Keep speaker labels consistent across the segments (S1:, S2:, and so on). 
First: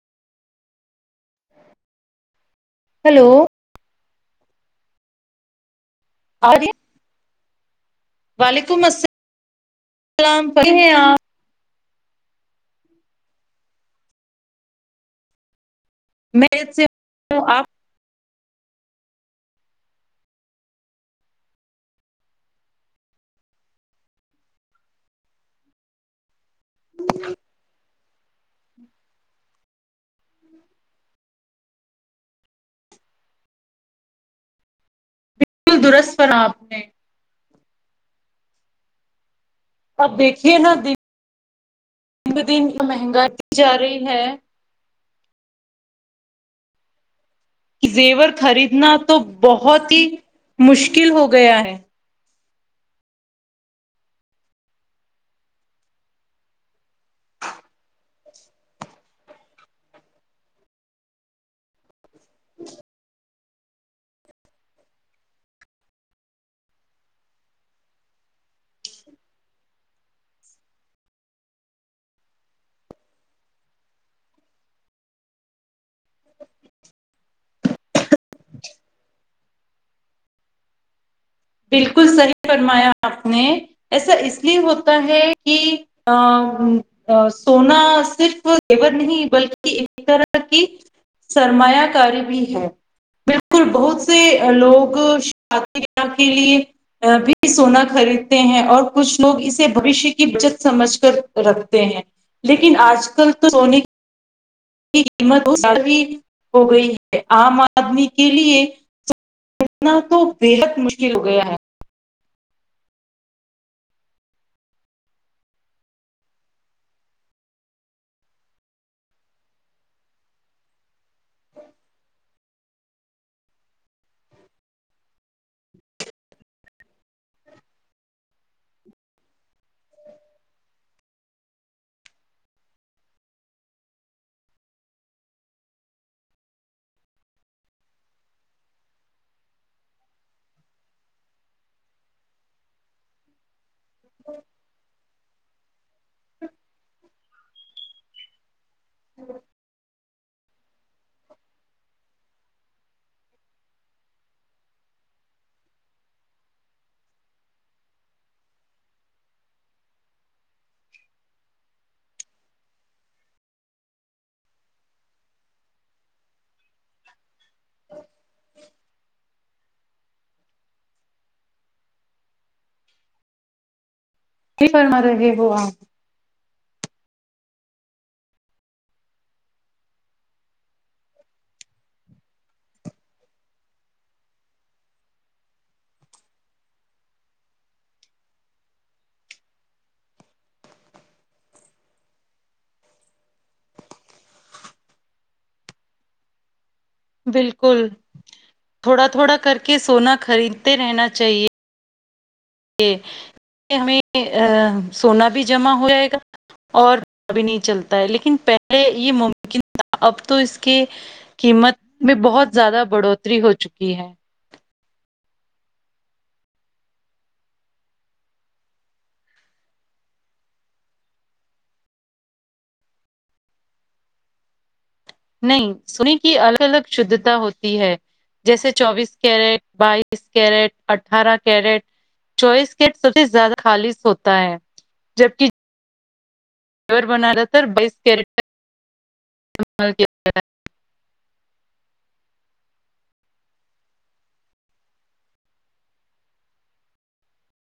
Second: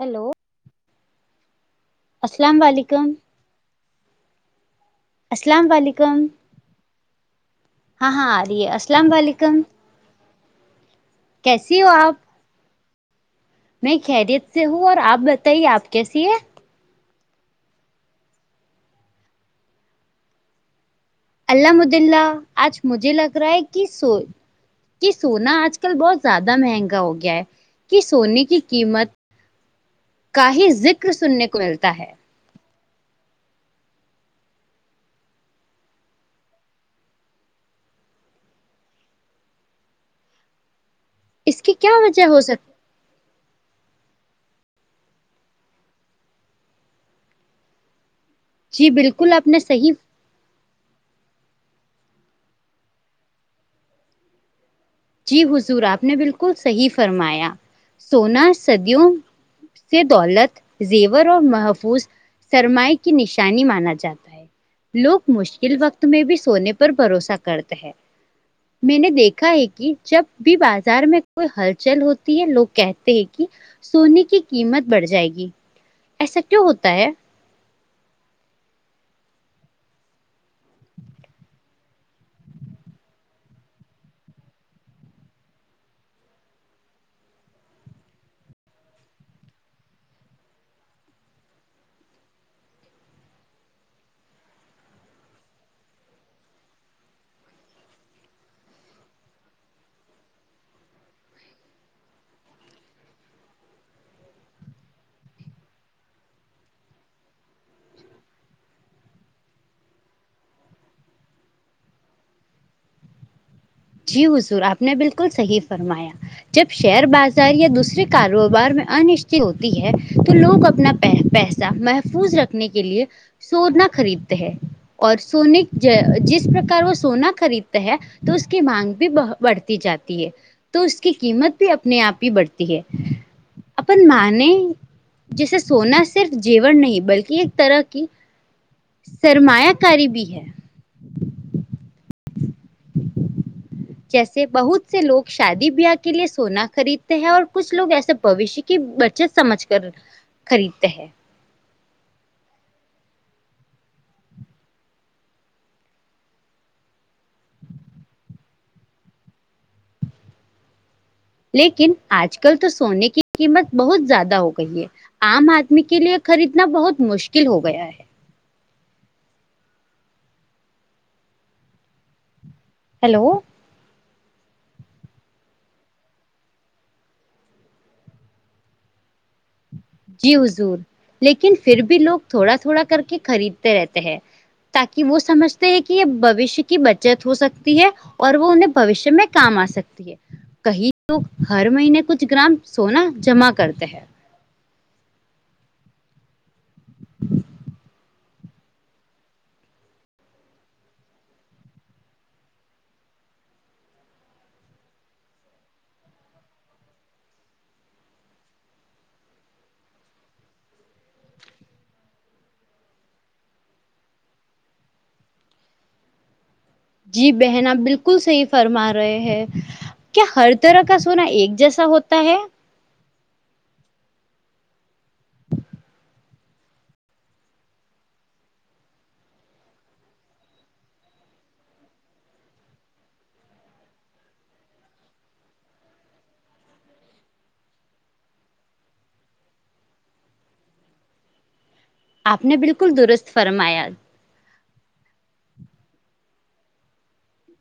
S1: hello السلام علیکم
S2: hello
S1: السلام و علیکم
S2: ارہی
S1: ہاں ہاں آرہی ہے
S2: وعلیکم
S1: السلام و علیکم
S2: [unintelligible]
S1: کیسی ہو آپ میں خیریت سے ہوں اور آپ بتائیے آپ کیسی ہیں
S2: خیریت سے آپ
S1: الحمدلللہ آج مجھے لگ رہا ہے کہ سو کہ سونا آج کل بہت زیادہ مہنگا ہو گیا ہے کہ سونے کی قیمت کا ہی ذکر سننے کو ملتا ہے
S2: بالکل درست کہا آپ نے آب دیکھیے نا
S1: اس کی کیا وجہ ہو
S2: بہ
S1: سکتی
S2: دن مہنگائی [unintelligible] جا رہی ہے زیور
S1: جی
S2: خریدنا تو
S1: بالکل آپ نے
S2: بہت
S1: صحیح
S2: ہی مشکل ہو گیا ہے
S1: جی حضور آپ نے بالکل صحیح فرمایا سونا صدیوں سے دولت زیور اور محفوظ سرمائے کی نشانی شانی مانا جاتا ہے لوگ مشکل وقت میں بھی سونے پر بھروسہ کرتے ہیں میں نے دیکھا ہے کہ جب بھی بازار میں کوئی ہلچل ہوتی ہے لوگ کہتے ہیں کہ سونے کی قیمت بڑھ جائے گی ایسا کیوں ہوتا ہے
S2: بالکل صحیح فرمایا آپ نے ایسا اس لیے ہوتا ہے کہ [inaudible] سونا صرف زیور نہیں بلکہ ایک طرح کی سرمایہ کاری بھی ہے بالکل بہت سے لوگ شادیاں کے لیے بھی سونا خریدتے ہیں اور کچھ لوگ اسے بھویشے کی بچت سمجھ کر رکھتے ہیں لیکن آج کل تو سونے کی قیمت س ہو گئی ہے عام آدمی کے لیے اتنا تو بےحد مشکل ہو گیا ہے
S1: جی حضور آپ نے بالکل صحیح فرمایا جب شیئر بازار یا دوسرے کاروبار میں انشٹی ہوتی ہے تو لوگ اپنا پیس محفوظ رکھنے کے لیے سونا خریدتے ہیں اور سونے جس پرکار وہ سونا خریدتے ہیں تو اس کی مانگ بھی بڑھتی جاتی ہے تو اس کی قیمت بھی اپنے آپ ہی بڑھتی ہے اپن مانے جیسے سونا صرف جیور نہیں بلکہ ایک طرح کی سرمایہ کاری بھی ہے جیسے بہت سے لوگ شادی بیاہ کے لیے سونا خریدتے ہیں اور کچھ لوگ ایسے بوشیہ کے کہ بچت سمجھ کر خریدتے ہیں لیکن آج کل تو سونے کی قیمت بہت زیادہ ہو گئی ہے آم آدمی کے لیے خریدنا بہت مشکل ہو گیا ہے ہیلو
S2: سہی فرما رہے ہو آپ
S1: جی حضور لیکن پھر بھی لوگ تھوڑا تھوڑا کر کے خریدتے رہتے ہیں تاکہ وہ سمجھتے ہیں کہ یہ بوشیہ کی بچت ہو سکتی ہے اور وہ انہیں بھوشیہ میں کام آ سکتی ہے کئی لوگ ہر مہینے کچھ گرام سونا جمع کرتے ہیں
S2: بالکل تھوڑا تھوڑا کر کے سونا خریدتے رہنا چاہیے ہمیں سونا بھی جمع ہو جائے گا اور بھی نہیں چلتا ہے لیکن پہلے یہ ممکن تھا اب تو اس کے قیمت میں بہت زیادہ بڑھوتری ہو چکی ہے
S1: جی بہن آپ بالکل سہی فرما رہے ہیں کیا ہر طرح کا سونا ایک جیسا ہوتا ہے
S2: نہیں سونے کی الگ الگ شدھتا ہوتی ہے جیسے چوبیس کیرٹ بائیس کیرٹ اٹھارہ کیرٹ چوائس کے سب سے زیادہ خالص ہوتا ہے جبکے بن رہا بس کیٹ
S1: آپ نے بلکل درست فرمایا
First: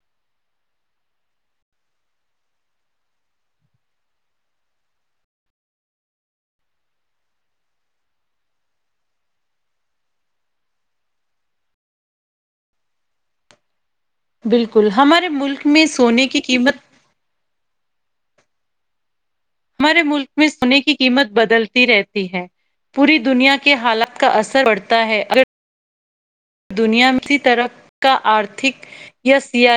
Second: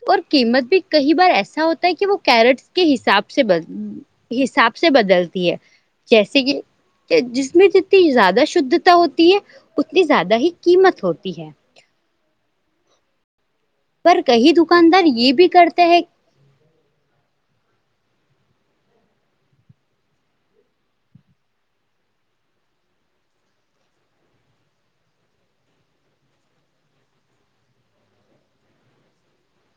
S1: اور قیمت بھی کئی بار ایسا ہوتا ہے کہ وہ کیرٹس کے حساب سے ب حساب سے بدلتی ہے جیسے کہ کہ جس میں جتنی زیادہ شدھتا ہوتی ہے اتنی زیادہ ہی قیمت ہوتی ہے پر کئی
S2: بلکل
S1: دکاندار
S2: ہمارے
S1: یہ بھی
S2: ملک
S1: کرتے
S2: میں
S1: ہیں
S2: سونے کی قیمت ہمارے ملک میں سونے کی قیمت بدلتی رہتی ہے پوری دنیا کے حالات کا اثر پڑتا ہے اگر دنیا میں کسی طرح کا آرتھک یا سیا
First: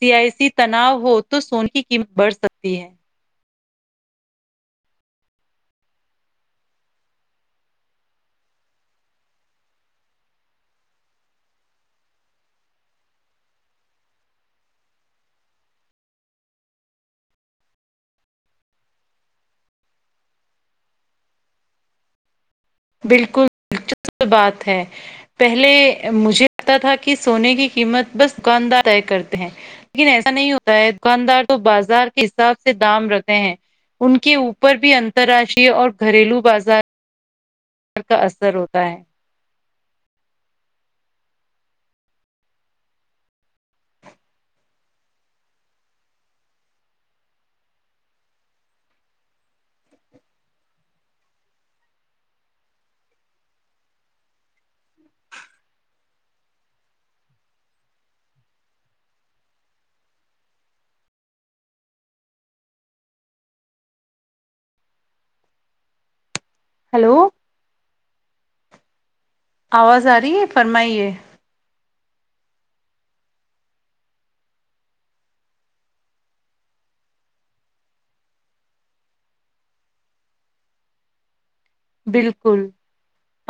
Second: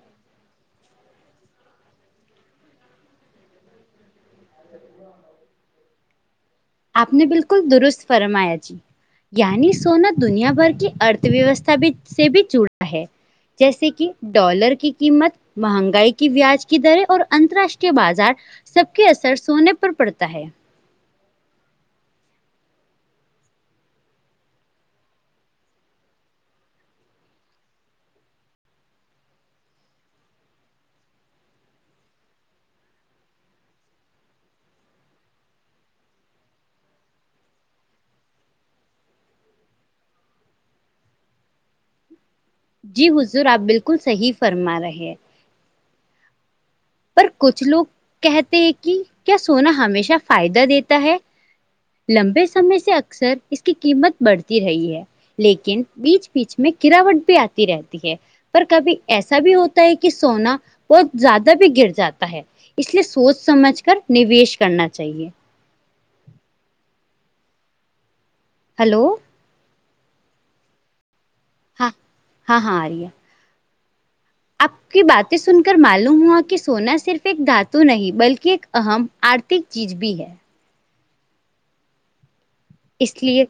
S2: سیاسی تناؤ ہو تو سنے کی قیمت بڑھ سکتی ہے
S1: ا آپ نے بالکل درست فرمایا جی یعنی سونا دنیا بھر کی ارت ویوستھا بھی سے بھی جڑتا ہے جیسے کہ ڈالر کی قیمت مہنگائی کی بیاج کی دریں اور اترراشٹری بازار سب کے اثر سونے پر پڑتا ہے
S2: بلکل دلچسپ بات ہے پہلے مجھے لگتا تھا کہ سونے کی قیمت بس دکاندار طے کرتے ہیں لیکن ایسا نہیں ہوتا ہے دکاندار تو بازار کے حساب سے دام رہتے ہیں ان کے اوپر بھی اترراشٹری اور گھریلو بازار کا اثر ہوتا ہے
S1: جی حضور آپ بالکل صحیح فرما رہے ہیں پر کچھ لوگ کہتے ہیں کہ کیا سونا ہمیشہ فائدہ دیتا ہے لمبے سمے سے اکثر اس کی قیمت بڑھتی رہی ہے لیکن بیچ بیچ میں گراوٹ بھی آتی رہتی ہے پر کبھی ایسا بھی ہوتا ہے کہ سونا بہت زیادہ بھی گر جاتا ہے اس لیے سوچ سمجھ کر نویش کرنا چاہیے
S2: ہلو
S1: ہلو
S2: آواز آ رہی ہے فرمائیے
S1: ہاں ہاں ہاں آرہی ہے آپ کی باتیں سن کر معلوم ہوا کہ سونا صرف ایک دھاتو نہیں بلکہ ایک اہم آرتھک چیز بھی ہے
S2: بالکل
S1: اس لیے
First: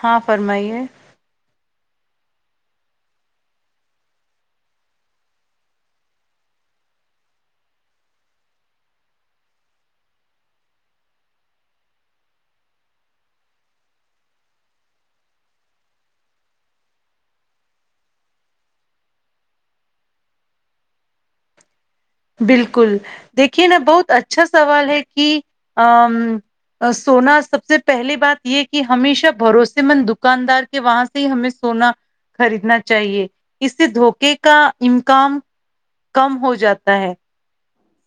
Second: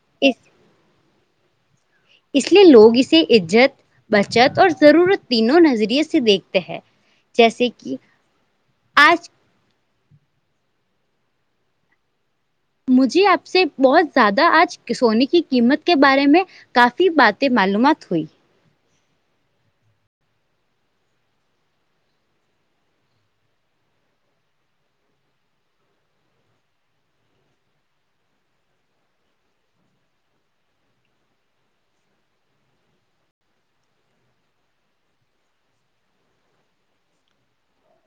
S2: ہاں
S1: اس
S2: فرمائیے
S1: اس لیے لوگ اسے عزت بچت اور ضرورت تینوں نظریے سے دیکھتے ہیں جیسے کہ آج مجھے آپ سے بہت زیادہ آج سونے کی قیمت کے بارے میں کافی باتیں معلومات ہوئی
S2: بالکل دیکھیے نا بہت اچھا سوال ہے کہ امم سونا سب سے پہلی بات یہ کہ ہمیشہ بھروسے مند دکاندار کہ وہاں سے ہی ہمیں سونا خریدنا چاہیے اس سے دھوکے کا امکان کم ہو جاتا تا ہے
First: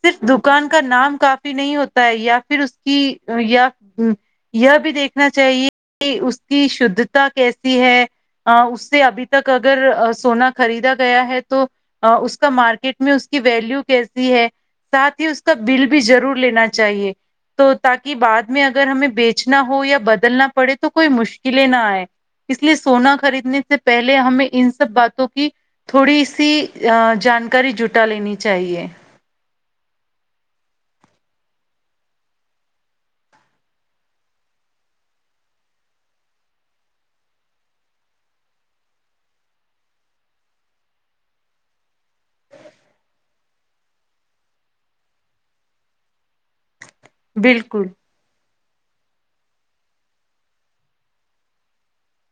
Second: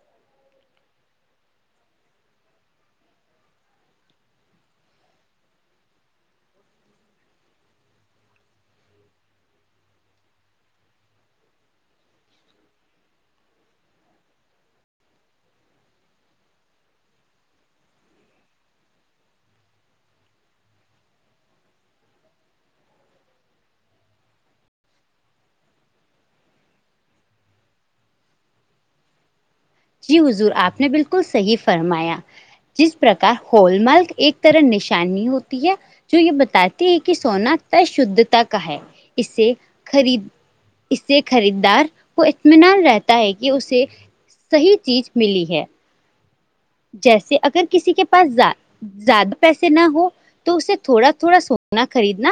S2: صرف دکان کا نام کافی نہیں ہوتا ہے یا پھر اس کی یا یہ بھی دیکھنا چاہیے کہ اس کی شدھتا کیسی ہے اس سے ابھی تک اگر سونا خریدا گیا ہے تو اس کا مارکیٹ میں اس کی ویلو کیسی ہے تا کی اس کا بل بھی ضرور لینا چاہیے تو تاکہ بعد میں اگر ہمیں بیچنا ہو یا بدلنا پڑے تو کوئی مشکلیں نہ آئے اس لیے سونا خریدنے سے پہلے ہمیں ان سب باتوں کی تھوڑی سی جانکاری جٹا لینی چاہیے
S1: جی حضور آپ نے بالکل صحیح فرمایا جس پرکار ہول مارک ایک طرح نشانی ہوتی ہے جو یہ بتاتی ہے کہ سونا کتنی شددھتا کا ہے اس سے خرید اس سے خریدار کو اطمینان رہتا ہے کہ اسے صحیح چیز ملی ہے جیسے اگر
S2: بالکل
S1: کسی کے پاس زیادہ پیسے نہ ہو تو اسے تھوڑا تھوڑا سونا خریدنا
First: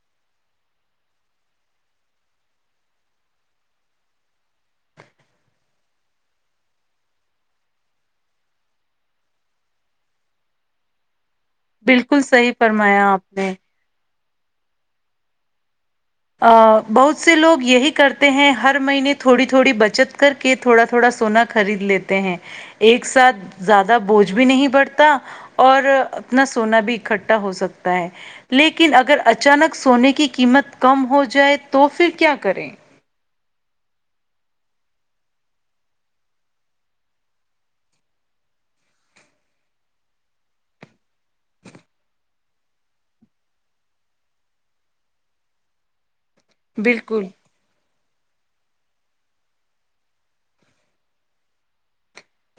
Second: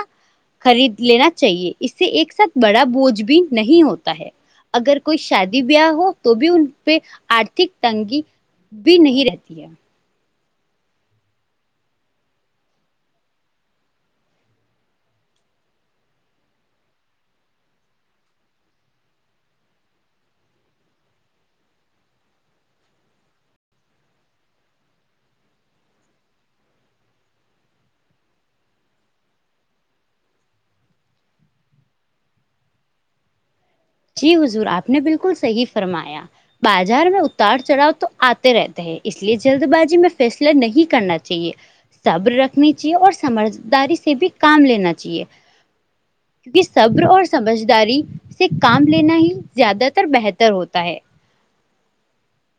S1: خرید لینا چاہیے اس سے ایک ساتھ بڑا بوجھ بھی نہیں ہوتا ہے اگر کوئی شادی بیاہ ہو تو بھی ان پہ آرتھک تنگی بھی نہیں رہ رہتی ہے
S2: بالکل صحیح فرمایا آپ نے بہت سے لوگ یہی کرتے ہیں ہر مہینے تھوڑی تھوڑی بچت کر کہ تھوڑا تھوڑا سونا خرید لیتے ہیں ایک ساتھ زیادہ بوجھ بھی نہیں پڑتا اور اپنا سونا بھی اکٹھا ہو سکتا ہے لیکن اگر اچانک سونے کی قیمت کم ہو جائے تو پھر کیا کریں
S1: جی حضور آپ نے بالکل صحیح فرمایا بازار میں اتار چڑھاؤ تو آتے رہتے ہیں اس لیے جلد بازی میں فیصلہ نہیں کرنا چاہیے صبر رکھنی چاہیے اور سمجھداری سے بھی کام لینا چاہیے کیونکہ صبر اور
S2: بالکل
S1: سمجھداری سے کام لینا ہی زیادہ تر بہتر ہوتا ہے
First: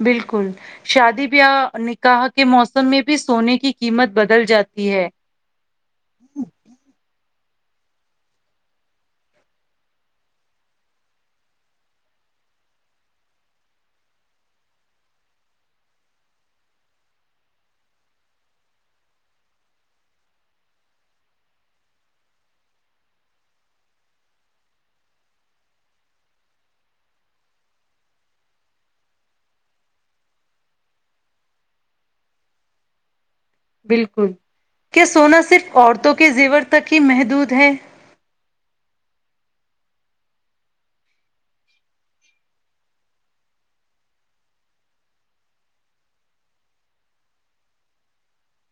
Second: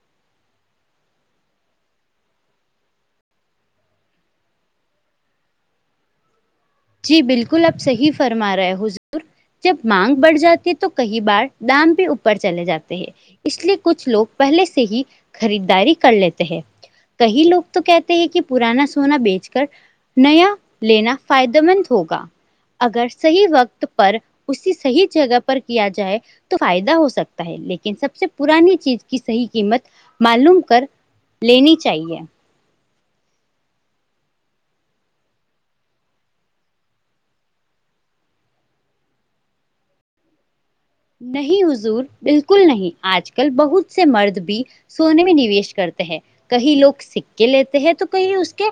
S2: بالکل شادی بیاہ نکاح کے موسم میں بھی سونے کی قیمت بدل جاتی ہے
S1: جی بالکل اپ صحیح فرما رہے حضور جب مانگ بڑھ جاتی ہے تو کہی بار دام بھی اوپر چلے جاتے ہیں اس لیے کچھ لوگ پہلے سے ہی خریداری کر لیتے ہیں کہی لوگ تو کہتے ہے کی پرانا سونا بیچ کرنایا لینا مند ہوگا اگر صحیح وقت پر اسی صحیح جگہ پر کیا جائے تو تو فائدہ ہو سکتا ہے لیکن سب سے پرانی چیز کی صحیح قیمت معلوم کر لینی چاہیے
S2: بالکل کیا سونا صرف عورتوں کے زیور تک ہی محدود ہے
S1: نہیں حضور بالکل نہیں آج کل بہت سے مرد بھی سونے میں نویش کرتے ہیں کہئی لوگ سککے لیتے ہیں تو کہئی اس کے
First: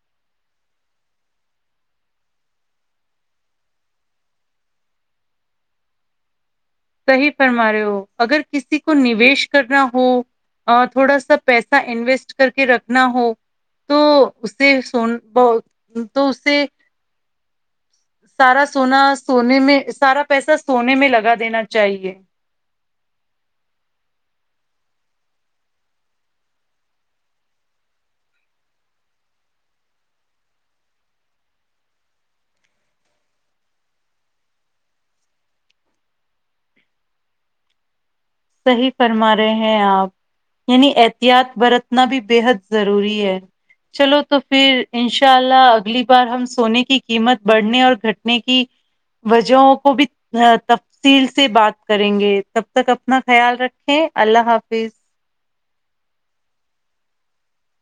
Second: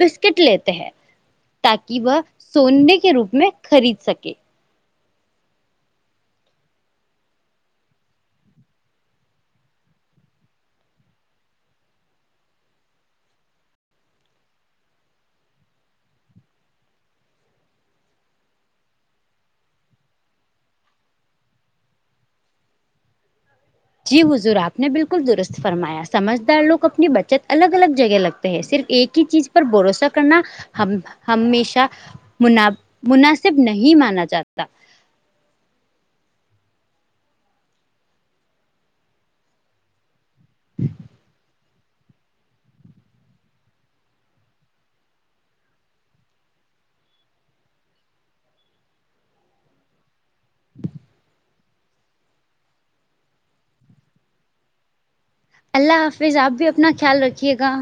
S1: بسکٹ لیتے ہیں تاکہ وہ سونے کے روپ میں خرید سکے
S2: صحیح فرما رہے ہو اگر کسی کو نویش کرنا ہو اور تھوڑا سا پیسا انویسٹ کرکے رکھنا ہو تو اسے سون ب تو اس سے سارا سونا سونے میں سارا پیسہ سونے میں لگا دینا چاہیے
S1: جی حضور آپ نے بالکل درست فرمایا سمجھ دار لوگ اپنی بچت الگ الگ جگہ لگتے صرف ایک ہی چیز پر بھروسہ کرنا ہم ہمیشہ مناب مناسب نہیں مانا جاتا
S2: صحیح فرما رہے ہیں آپ یعنی احتیاط برت نا بھی بے حد ضروری ہے چلو تو پھر انشاء اللہ اگلی بار ہم سونے کی قیمت بڑھنے اور گھٹنے کی وجہوں کو بھی تفصیل سے بات کریں گے تب تک اپنا خیال رکھیں اللہ حافظ
S1: اللہ حافظ آپ بھی اپنا خیال رکھیے گا